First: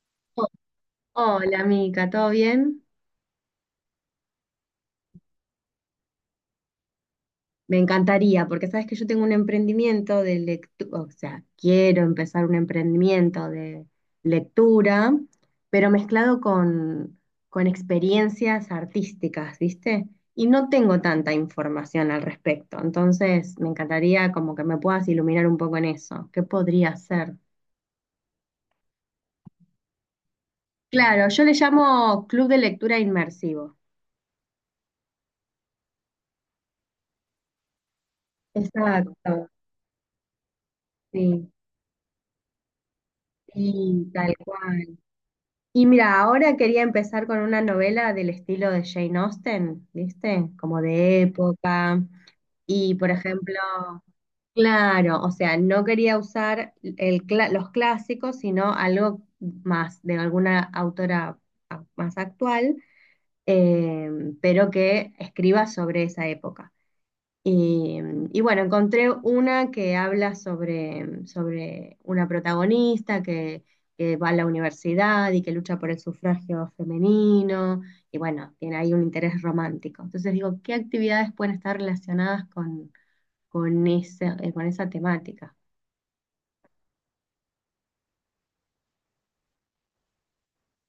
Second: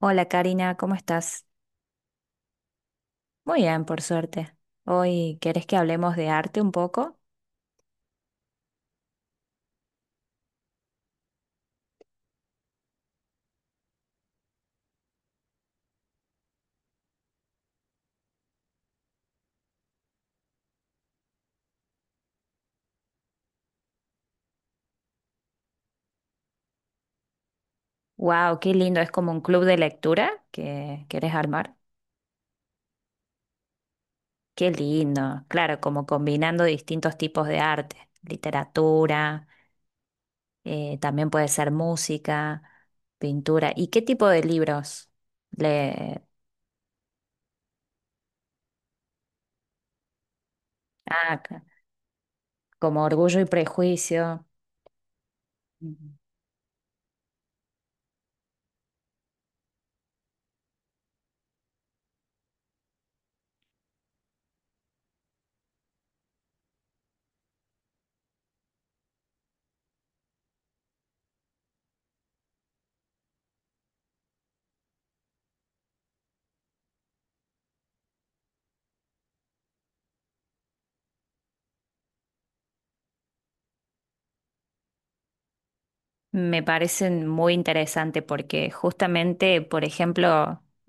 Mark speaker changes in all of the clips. Speaker 1: Hola,
Speaker 2: Oh,
Speaker 1: Karina, ¿cómo estás?
Speaker 2: hola, Mica, ¿todo bien?
Speaker 1: Muy bien, por suerte. Hoy, ¿querés que hablemos de arte un poco?
Speaker 2: Me encantaría, porque sabes que yo tengo un emprendimiento de lectura, o sea, quiero empezar un emprendimiento de lectura, pero mezclado con experiencias artísticas, ¿viste? Y no tengo tanta información al respecto, entonces me encantaría como que me puedas iluminar un poco en eso. ¿Qué podría ser?
Speaker 1: ¡Wow! ¡Qué lindo! Es como un club de lectura que
Speaker 2: Claro,
Speaker 1: querés
Speaker 2: yo le
Speaker 1: armar.
Speaker 2: llamo Club de Lectura Inmersivo.
Speaker 1: ¡Qué lindo! Claro, como combinando distintos tipos de arte,
Speaker 2: Exacto,
Speaker 1: literatura, también puede
Speaker 2: sí,
Speaker 1: ser música, pintura. ¿Y qué
Speaker 2: sí,
Speaker 1: tipo
Speaker 2: tal
Speaker 1: de
Speaker 2: cual.
Speaker 1: libros?
Speaker 2: Y mira,
Speaker 1: Le...
Speaker 2: ahora quería empezar con una novela del estilo de Jane Austen, ¿viste? Como de
Speaker 1: Ah, c-
Speaker 2: época. Y,
Speaker 1: como
Speaker 2: por
Speaker 1: Orgullo y
Speaker 2: ejemplo,
Speaker 1: Prejuicio.
Speaker 2: claro, o sea, no
Speaker 1: Ujú.
Speaker 2: quería usar el los clásicos, sino algo más de alguna autora más actual, eh, pero que escriba sobre esa época. Y, y bueno, encontré una que habla sobre una que va a la universidad y que lucha por el sufragio femenino, y bueno, tiene ahí un interés romántico. Entonces digo, ¿qué actividades pueden estar relacionadas con con esa temática?
Speaker 1: Me parecen muy interesante porque justamente, por ejemplo,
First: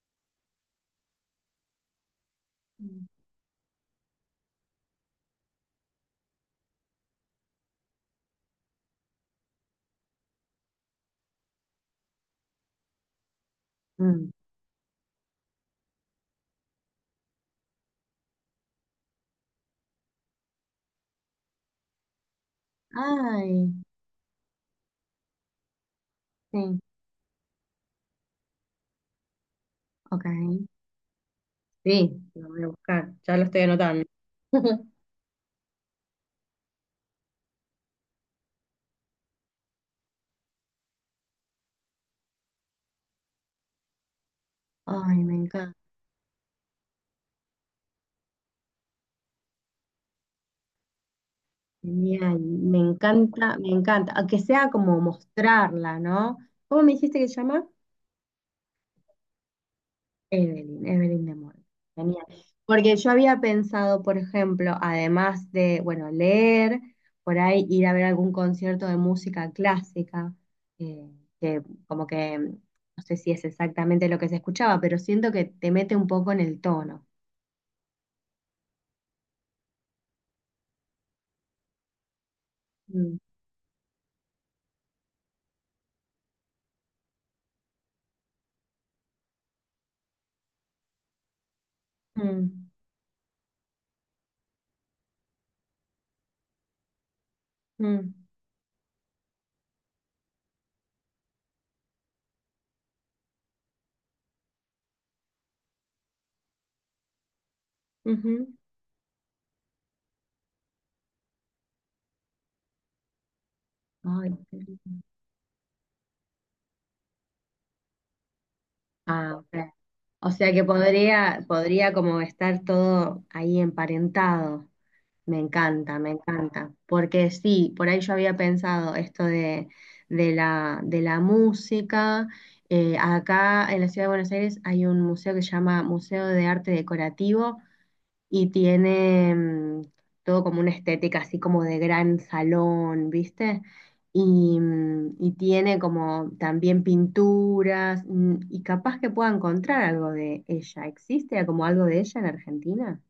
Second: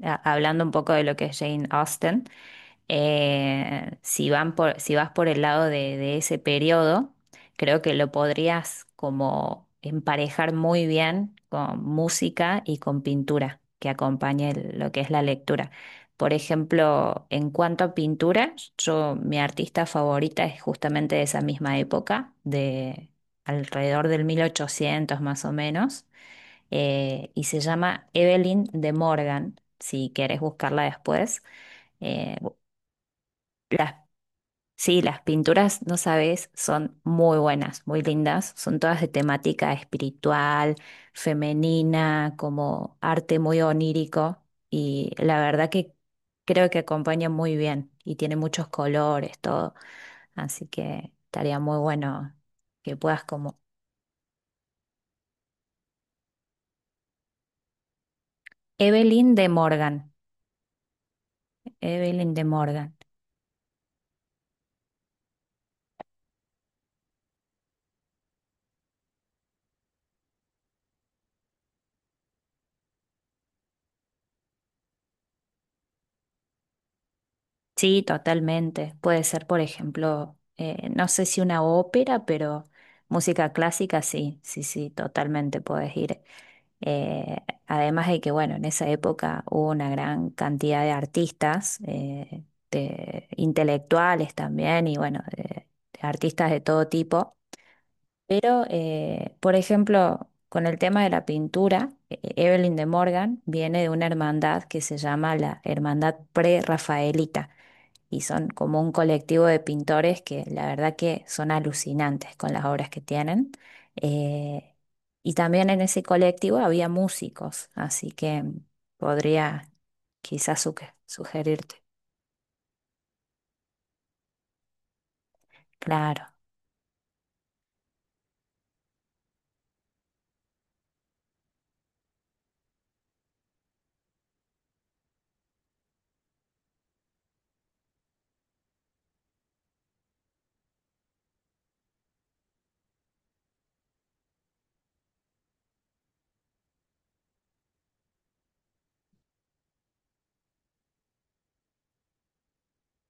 Speaker 1: hablando un poco de lo que es Jane Austen,
Speaker 2: Mm.
Speaker 1: si van por, si vas por el lado de ese periodo, creo que lo podrías como emparejar muy bien con música y con pintura que
Speaker 2: Mm.
Speaker 1: acompañe lo que es la lectura. Por ejemplo, en cuanto a pintura, yo, mi artista favorita es justamente de esa misma época, de
Speaker 2: Ay,
Speaker 1: alrededor del 1800 más o menos,
Speaker 2: sí,
Speaker 1: y se llama Evelyn de Morgan, si
Speaker 2: ok.
Speaker 1: querés buscarla después.
Speaker 2: Sí,
Speaker 1: eh,
Speaker 2: lo voy a buscar, ya lo estoy
Speaker 1: las,
Speaker 2: anotando.
Speaker 1: sí, las pinturas, no sabes, son muy buenas, muy lindas. Son todas de temática espiritual, femenina, como arte muy onírico. Y
Speaker 2: Ay, me
Speaker 1: la verdad
Speaker 2: encanta.
Speaker 1: que creo que acompaña muy bien y tiene muchos colores, todo. Así que estaría muy bueno
Speaker 2: Genial,
Speaker 1: que puedas como
Speaker 2: me encanta, aunque sea como mostrarla, ¿no? ¿Cómo me dijiste que se llama?
Speaker 1: Evelyn de Morgan.
Speaker 2: Evelyn, Evelyn de Mol. Genial.
Speaker 1: Evelyn de Morgan.
Speaker 2: Porque yo había pensado, por ejemplo, además de, bueno, leer, por ahí ir a ver algún concierto de música clásica, eh, que como que no sé si es exactamente lo que se escuchaba, pero siento que te mete un poco en el tono.
Speaker 1: Sí, totalmente. Puede ser, por ejemplo, no sé si una ópera, pero
Speaker 2: Mm,
Speaker 1: música clásica, sí, sí, sí, totalmente puedes ir. Eh, Además de que, bueno, en esa época hubo una gran cantidad de artistas,
Speaker 2: mm,
Speaker 1: de intelectuales también, y bueno, de artistas de todo tipo.
Speaker 2: mm,
Speaker 1: Pero, por ejemplo, con el tema de la pintura, Evelyn de Morgan viene de una hermandad que se llama la Hermandad Prerrafaelita y
Speaker 2: ujú.
Speaker 1: son como un colectivo de pintores que la verdad que son alucinantes con las obras que tienen.
Speaker 2: Ay, qué
Speaker 1: Eh,
Speaker 2: lindo.
Speaker 1: y también en ese colectivo había músicos, así que
Speaker 2: Ah, ok.
Speaker 1: podría
Speaker 2: O sea
Speaker 1: quizás
Speaker 2: que
Speaker 1: sugerirte.
Speaker 2: podría como estar todo ahí emparentado. Me encanta, me
Speaker 1: Claro.
Speaker 2: encanta. Porque sí, por ahí yo había pensado esto de de la música. Acá en la ciudad de Buenos Aires hay un museo que se llama Museo de Arte Decorativo y tiene mm, todo como una estética así como de gran salón, ¿viste? Y, mm, y tiene como también pinturas mm, y capaz que pueda encontrar algo de ella. ¿Existe como algo de ella en Argentina?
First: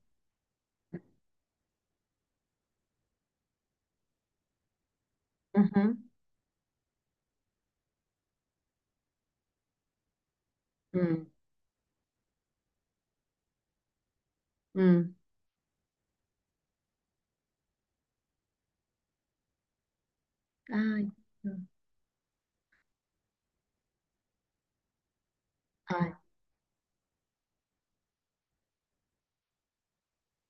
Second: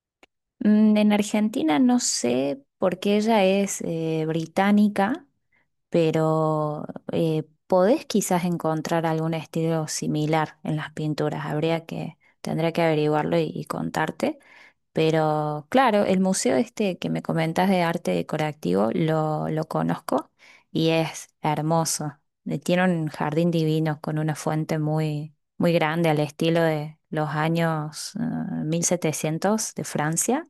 Speaker 1: En Argentina no sé porque ella es británica,
Speaker 2: Ujú.
Speaker 1: pero podés quizás encontrar algún estilo similar en las
Speaker 2: Mm,
Speaker 1: pinturas. Tendría que averiguarlo y contarte.
Speaker 2: mm.
Speaker 1: Pero claro, el museo este que me comentas de arte decorativo lo conozco y
Speaker 2: Ay,
Speaker 1: es
Speaker 2: no.
Speaker 1: hermoso. Tiene un jardín divino con una fuente muy, muy grande
Speaker 2: Ay,
Speaker 1: al estilo de los años 1700 de Francia.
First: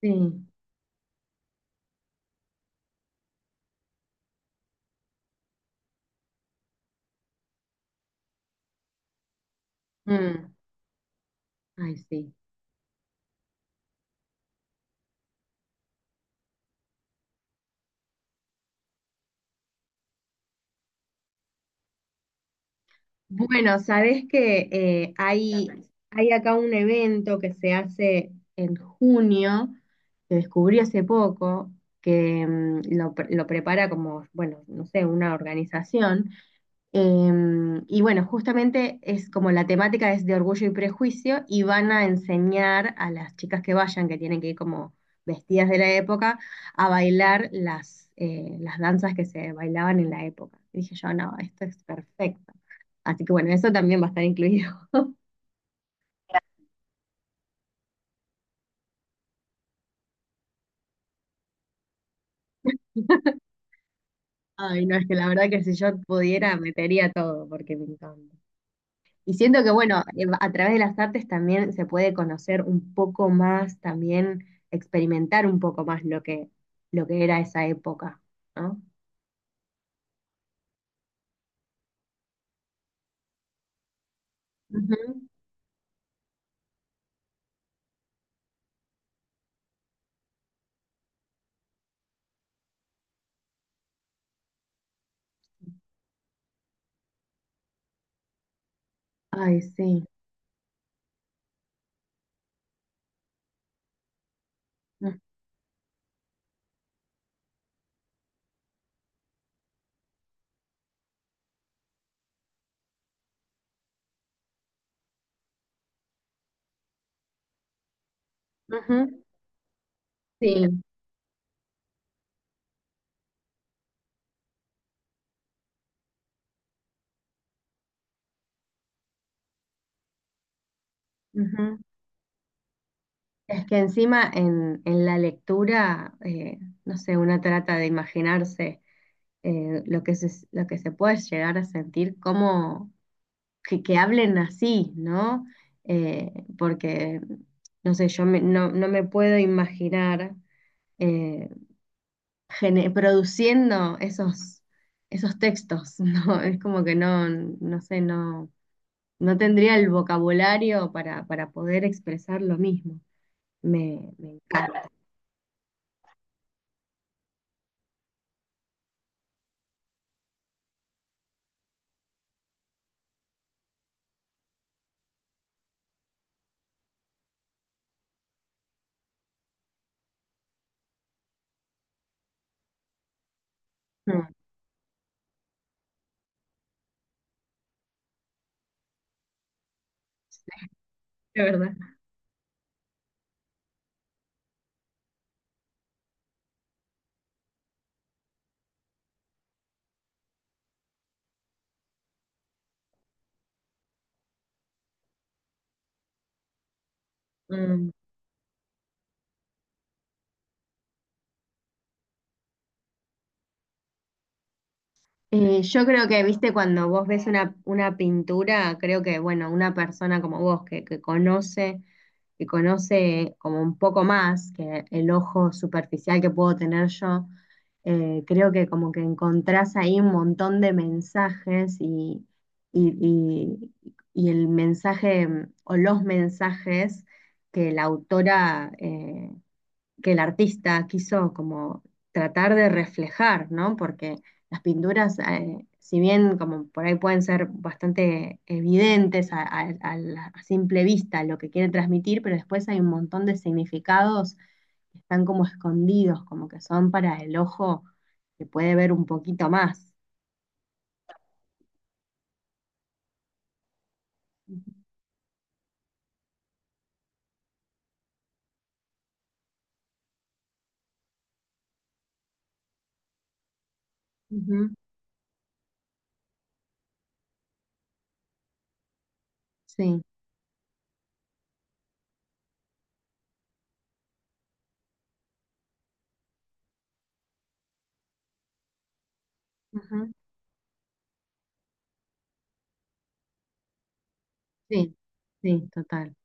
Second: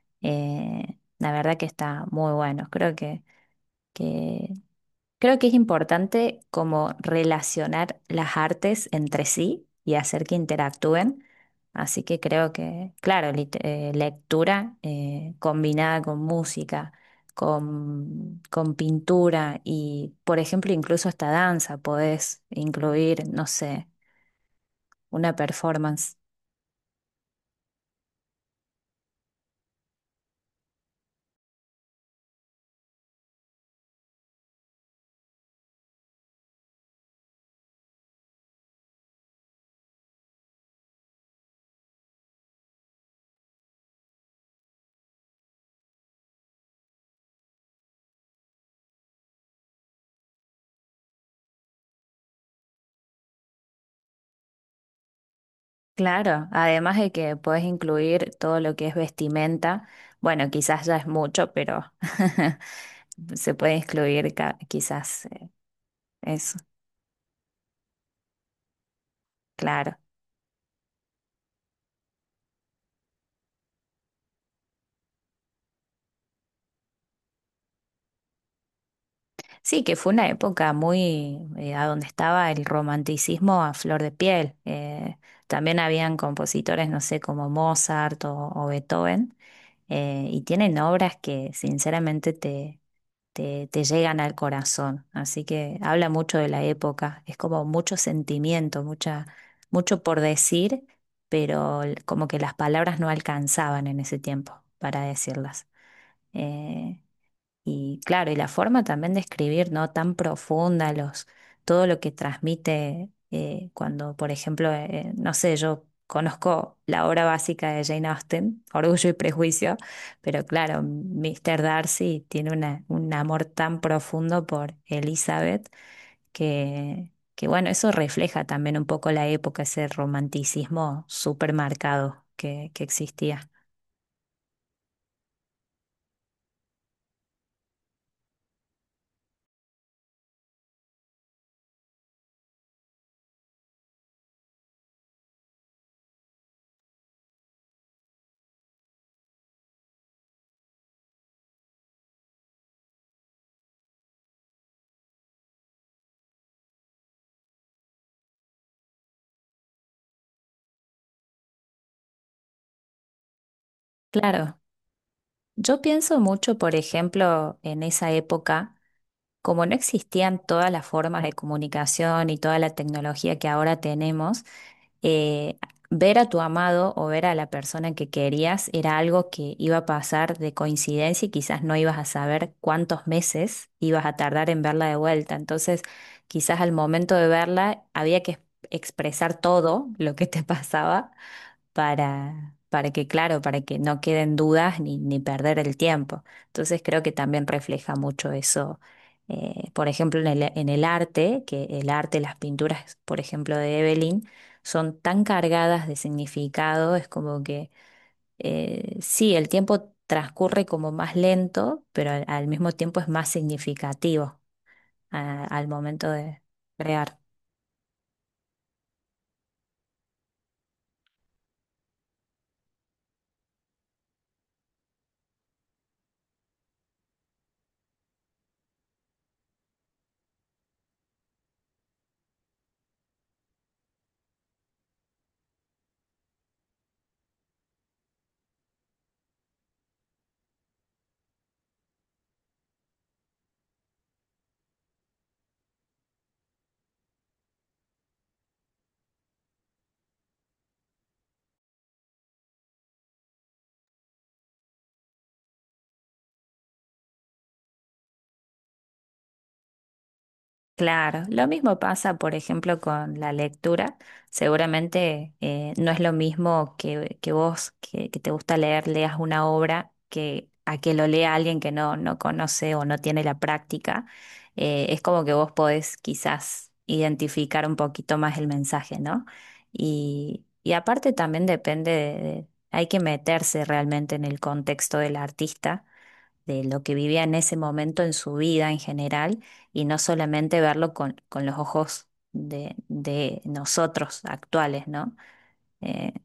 Speaker 2: sí.
Speaker 1: La verdad que está muy bueno. Que Creo que es importante como relacionar las artes entre sí y hacer que
Speaker 2: Mm,
Speaker 1: interactúen.
Speaker 2: ay,
Speaker 1: Así que
Speaker 2: sí.
Speaker 1: creo que, claro, lectura combinada con música, con pintura y, por ejemplo, incluso hasta danza, podés incluir, no
Speaker 2: Bueno,
Speaker 1: sé,
Speaker 2: sabes que
Speaker 1: una performance.
Speaker 2: hay acá un evento que se hace en junio, que descubrí hace poco, que lo prepara como, bueno, no sé, una organización. Em, y bueno, justamente es como la temática es de Orgullo y Prejuicio y van a enseñar a las chicas que vayan, que tienen que ir como vestidas de la época, a bailar las danzas que se bailaban en la época. Y dije yo, no, esto es perfecto. Así que bueno, eso también va a estar incluido.
Speaker 1: Claro, además de que podés incluir todo lo que es vestimenta. Bueno, quizás ya es mucho, pero se puede incluir
Speaker 2: Ay, no, es que la
Speaker 1: quizás.
Speaker 2: verdad que si yo pudiera,
Speaker 1: Eso,
Speaker 2: metería todo porque me encanta. Y siento que,
Speaker 1: claro.
Speaker 2: bueno, a través de las artes también se puede conocer un poco más, también experimentar un poco más lo lo que era esa época, ¿no?
Speaker 1: Sí, que fue una época muy, a donde estaba el romanticismo a flor de piel.
Speaker 2: Ujú.
Speaker 1: También habían compositores, no sé, como Mozart o Beethoven, y tienen obras que sinceramente te llegan al corazón. Así que habla mucho de la época. Es como mucho sentimiento, mucha,
Speaker 2: Ay,
Speaker 1: mucho
Speaker 2: sí.
Speaker 1: por decir, pero como que las palabras no alcanzaban en ese tiempo para decirlas. Eh, Y claro, y la forma también de escribir, ¿no? Tan profunda, los, todo lo que transmite cuando, por ejemplo, no sé, yo conozco la obra básica de Jane Austen, Orgullo y
Speaker 2: Ujú.
Speaker 1: Prejuicio, pero
Speaker 2: Sí.
Speaker 1: claro, Mr. Darcy tiene una, un amor tan profundo por Elizabeth que, bueno, eso refleja también un poco la época, ese romanticismo súper
Speaker 2: Ujú.
Speaker 1: marcado que existía.
Speaker 2: Es que encima en la lectura, no sé, uno trata de imaginarse lo que lo que se puede llegar a sentir, que hablen así, ¿no? Eh, porque, no sé, yo no, no me puedo imaginar eh, produciendo esos textos, ¿no? Es como que no, no sé, no, no tendría el vocabulario para poder expresar lo mismo. Me
Speaker 1: Claro,
Speaker 2: encanta.
Speaker 1: yo pienso mucho, por ejemplo, en esa época como no existían todas las formas de comunicación y toda la tecnología que ahora tenemos, eh, ver a tu amado o ver a la persona que querías era algo que iba a pasar de coincidencia y quizás no ibas a saber cuántos meses ibas a
Speaker 2: Mm,
Speaker 1: tardar en verla de vuelta. Entonces, quizás al momento de verla había que expresar todo lo que te pasaba
Speaker 2: de verdad.
Speaker 1: para que, claro, para que no queden dudas ni, ni perder el tiempo. Entonces creo que también refleja mucho eso, por ejemplo, en el arte, que el arte, las pinturas, por ejemplo, de Evelyn, son tan cargadas de significado, es como que
Speaker 2: Mm.
Speaker 1: sí, el tiempo transcurre como más lento, pero al mismo tiempo es más significativo al
Speaker 2: Yo creo
Speaker 1: momento
Speaker 2: que,
Speaker 1: de
Speaker 2: viste, cuando vos
Speaker 1: crear.
Speaker 2: ves una pintura, creo que, bueno, una persona como vos que conoce como un poco más que el ojo superficial que puedo tener yo, creo que como que encontrás ahí un montón de mensajes y, y- y- y el mensaje mm, o los mensajes que la autora que el artista quiso como tratar de reflejar, ¿no? Porque las pinturas, si bien como por ahí pueden ser bastante evidentes a simple vista lo que quiere transmitir, pero después hay un montón de significados que están como escondidos, como que son para el ojo que puede ver un poquito más.
Speaker 1: Claro, lo mismo pasa, por ejemplo, con la lectura. Seguramente no es lo mismo que te gusta leer, leas una obra que a que lo lea alguien que no, no conoce o no tiene la práctica.
Speaker 2: Ujú,
Speaker 1: Es como que vos podés quizás identificar un poquito más el mensaje, ¿no?
Speaker 2: sí,
Speaker 1: Y aparte también depende hay que meterse realmente en el contexto del artista de lo que vivía en ese momento en su vida en general y no
Speaker 2: ujú,
Speaker 1: solamente verlo con los ojos de nosotros actuales,
Speaker 2: sí,
Speaker 1: ¿no?
Speaker 2: sí,
Speaker 1: Eh,
Speaker 2: total.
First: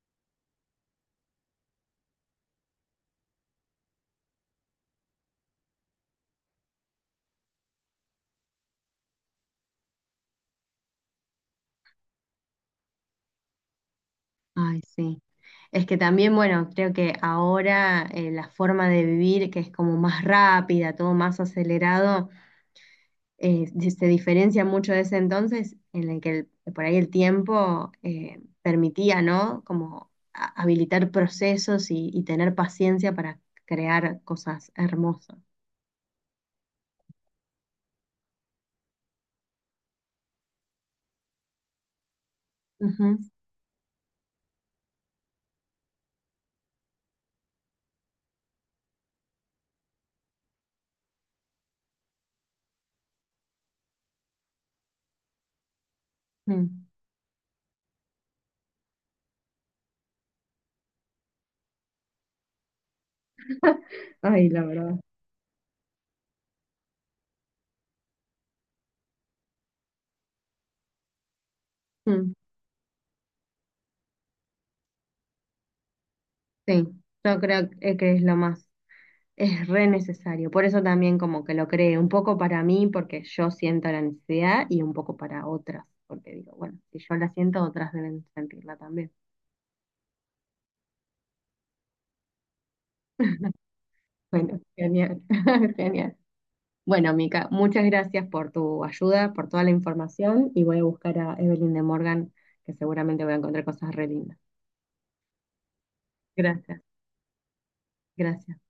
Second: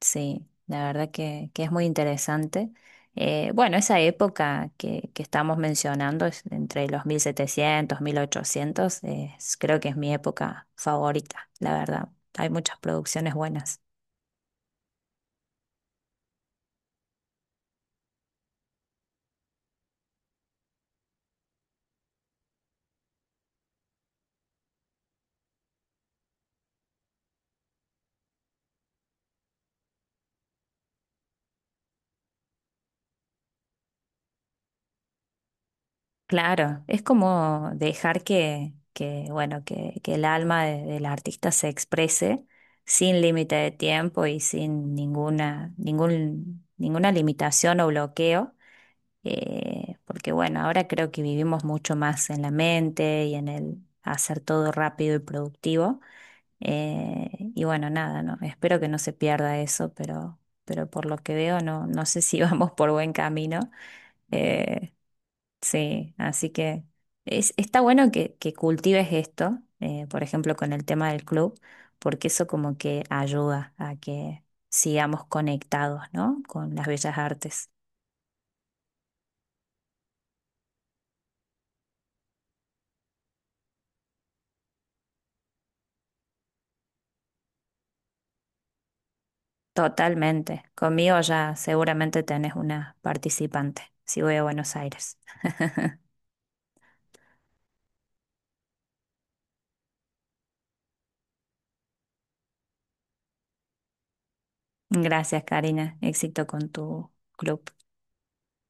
Speaker 1: sí, la verdad que es muy interesante. Bueno, esa época que estamos mencionando, es entre los 1700, 1800, creo que es mi época favorita, la verdad. Hay muchas producciones buenas.
Speaker 2: Ay, sí. Es que también, bueno, creo que ahora la forma de vivir, que es como más rápida, todo más acelerado, se diferencia mucho de ese entonces en el que por ahí el tiempo permitía, ¿no? Como habilitar procesos y tener paciencia para crear cosas hermosas.
Speaker 1: Claro, es como dejar que bueno, que el alma del artista se exprese
Speaker 2: Ujú.
Speaker 1: sin límite de tiempo y sin ninguna, ningún, ninguna limitación o bloqueo, porque bueno, ahora creo que vivimos mucho más en la mente y en el hacer todo rápido y productivo.
Speaker 2: Mm.
Speaker 1: eh, y bueno, nada, no, espero que no se pierda eso, pero por lo que veo no, no sé si vamos por buen camino.
Speaker 2: Ay, la
Speaker 1: Eh,
Speaker 2: verdad.
Speaker 1: Sí, así que es, está bueno que cultives esto, por ejemplo, con el tema del club, porque
Speaker 2: Mm.
Speaker 1: eso como que ayuda a que sigamos conectados, ¿no? Con
Speaker 2: Sí,
Speaker 1: las bellas
Speaker 2: yo creo
Speaker 1: artes.
Speaker 2: que es lo más. Es re necesario. Por eso también como que lo creé, un poco para mí, porque yo siento la necesidad, y un poco para otras, porque digo, bueno, si yo la siento, otras deben sentirla también.
Speaker 1: Totalmente. Conmigo ya seguramente tenés una participante, si voy a
Speaker 2: Bueno,
Speaker 1: Buenos Aires.
Speaker 2: genial, genial. Bueno, Mica, muchas gracias por tu ayuda, por toda la información, y voy a buscar a Evelyn de Morgan, que seguramente voy a encontrar cosas re lindas.
Speaker 1: Gracias, Karina. Éxito con
Speaker 2: Gracias,
Speaker 1: tu club.
Speaker 2: gracias.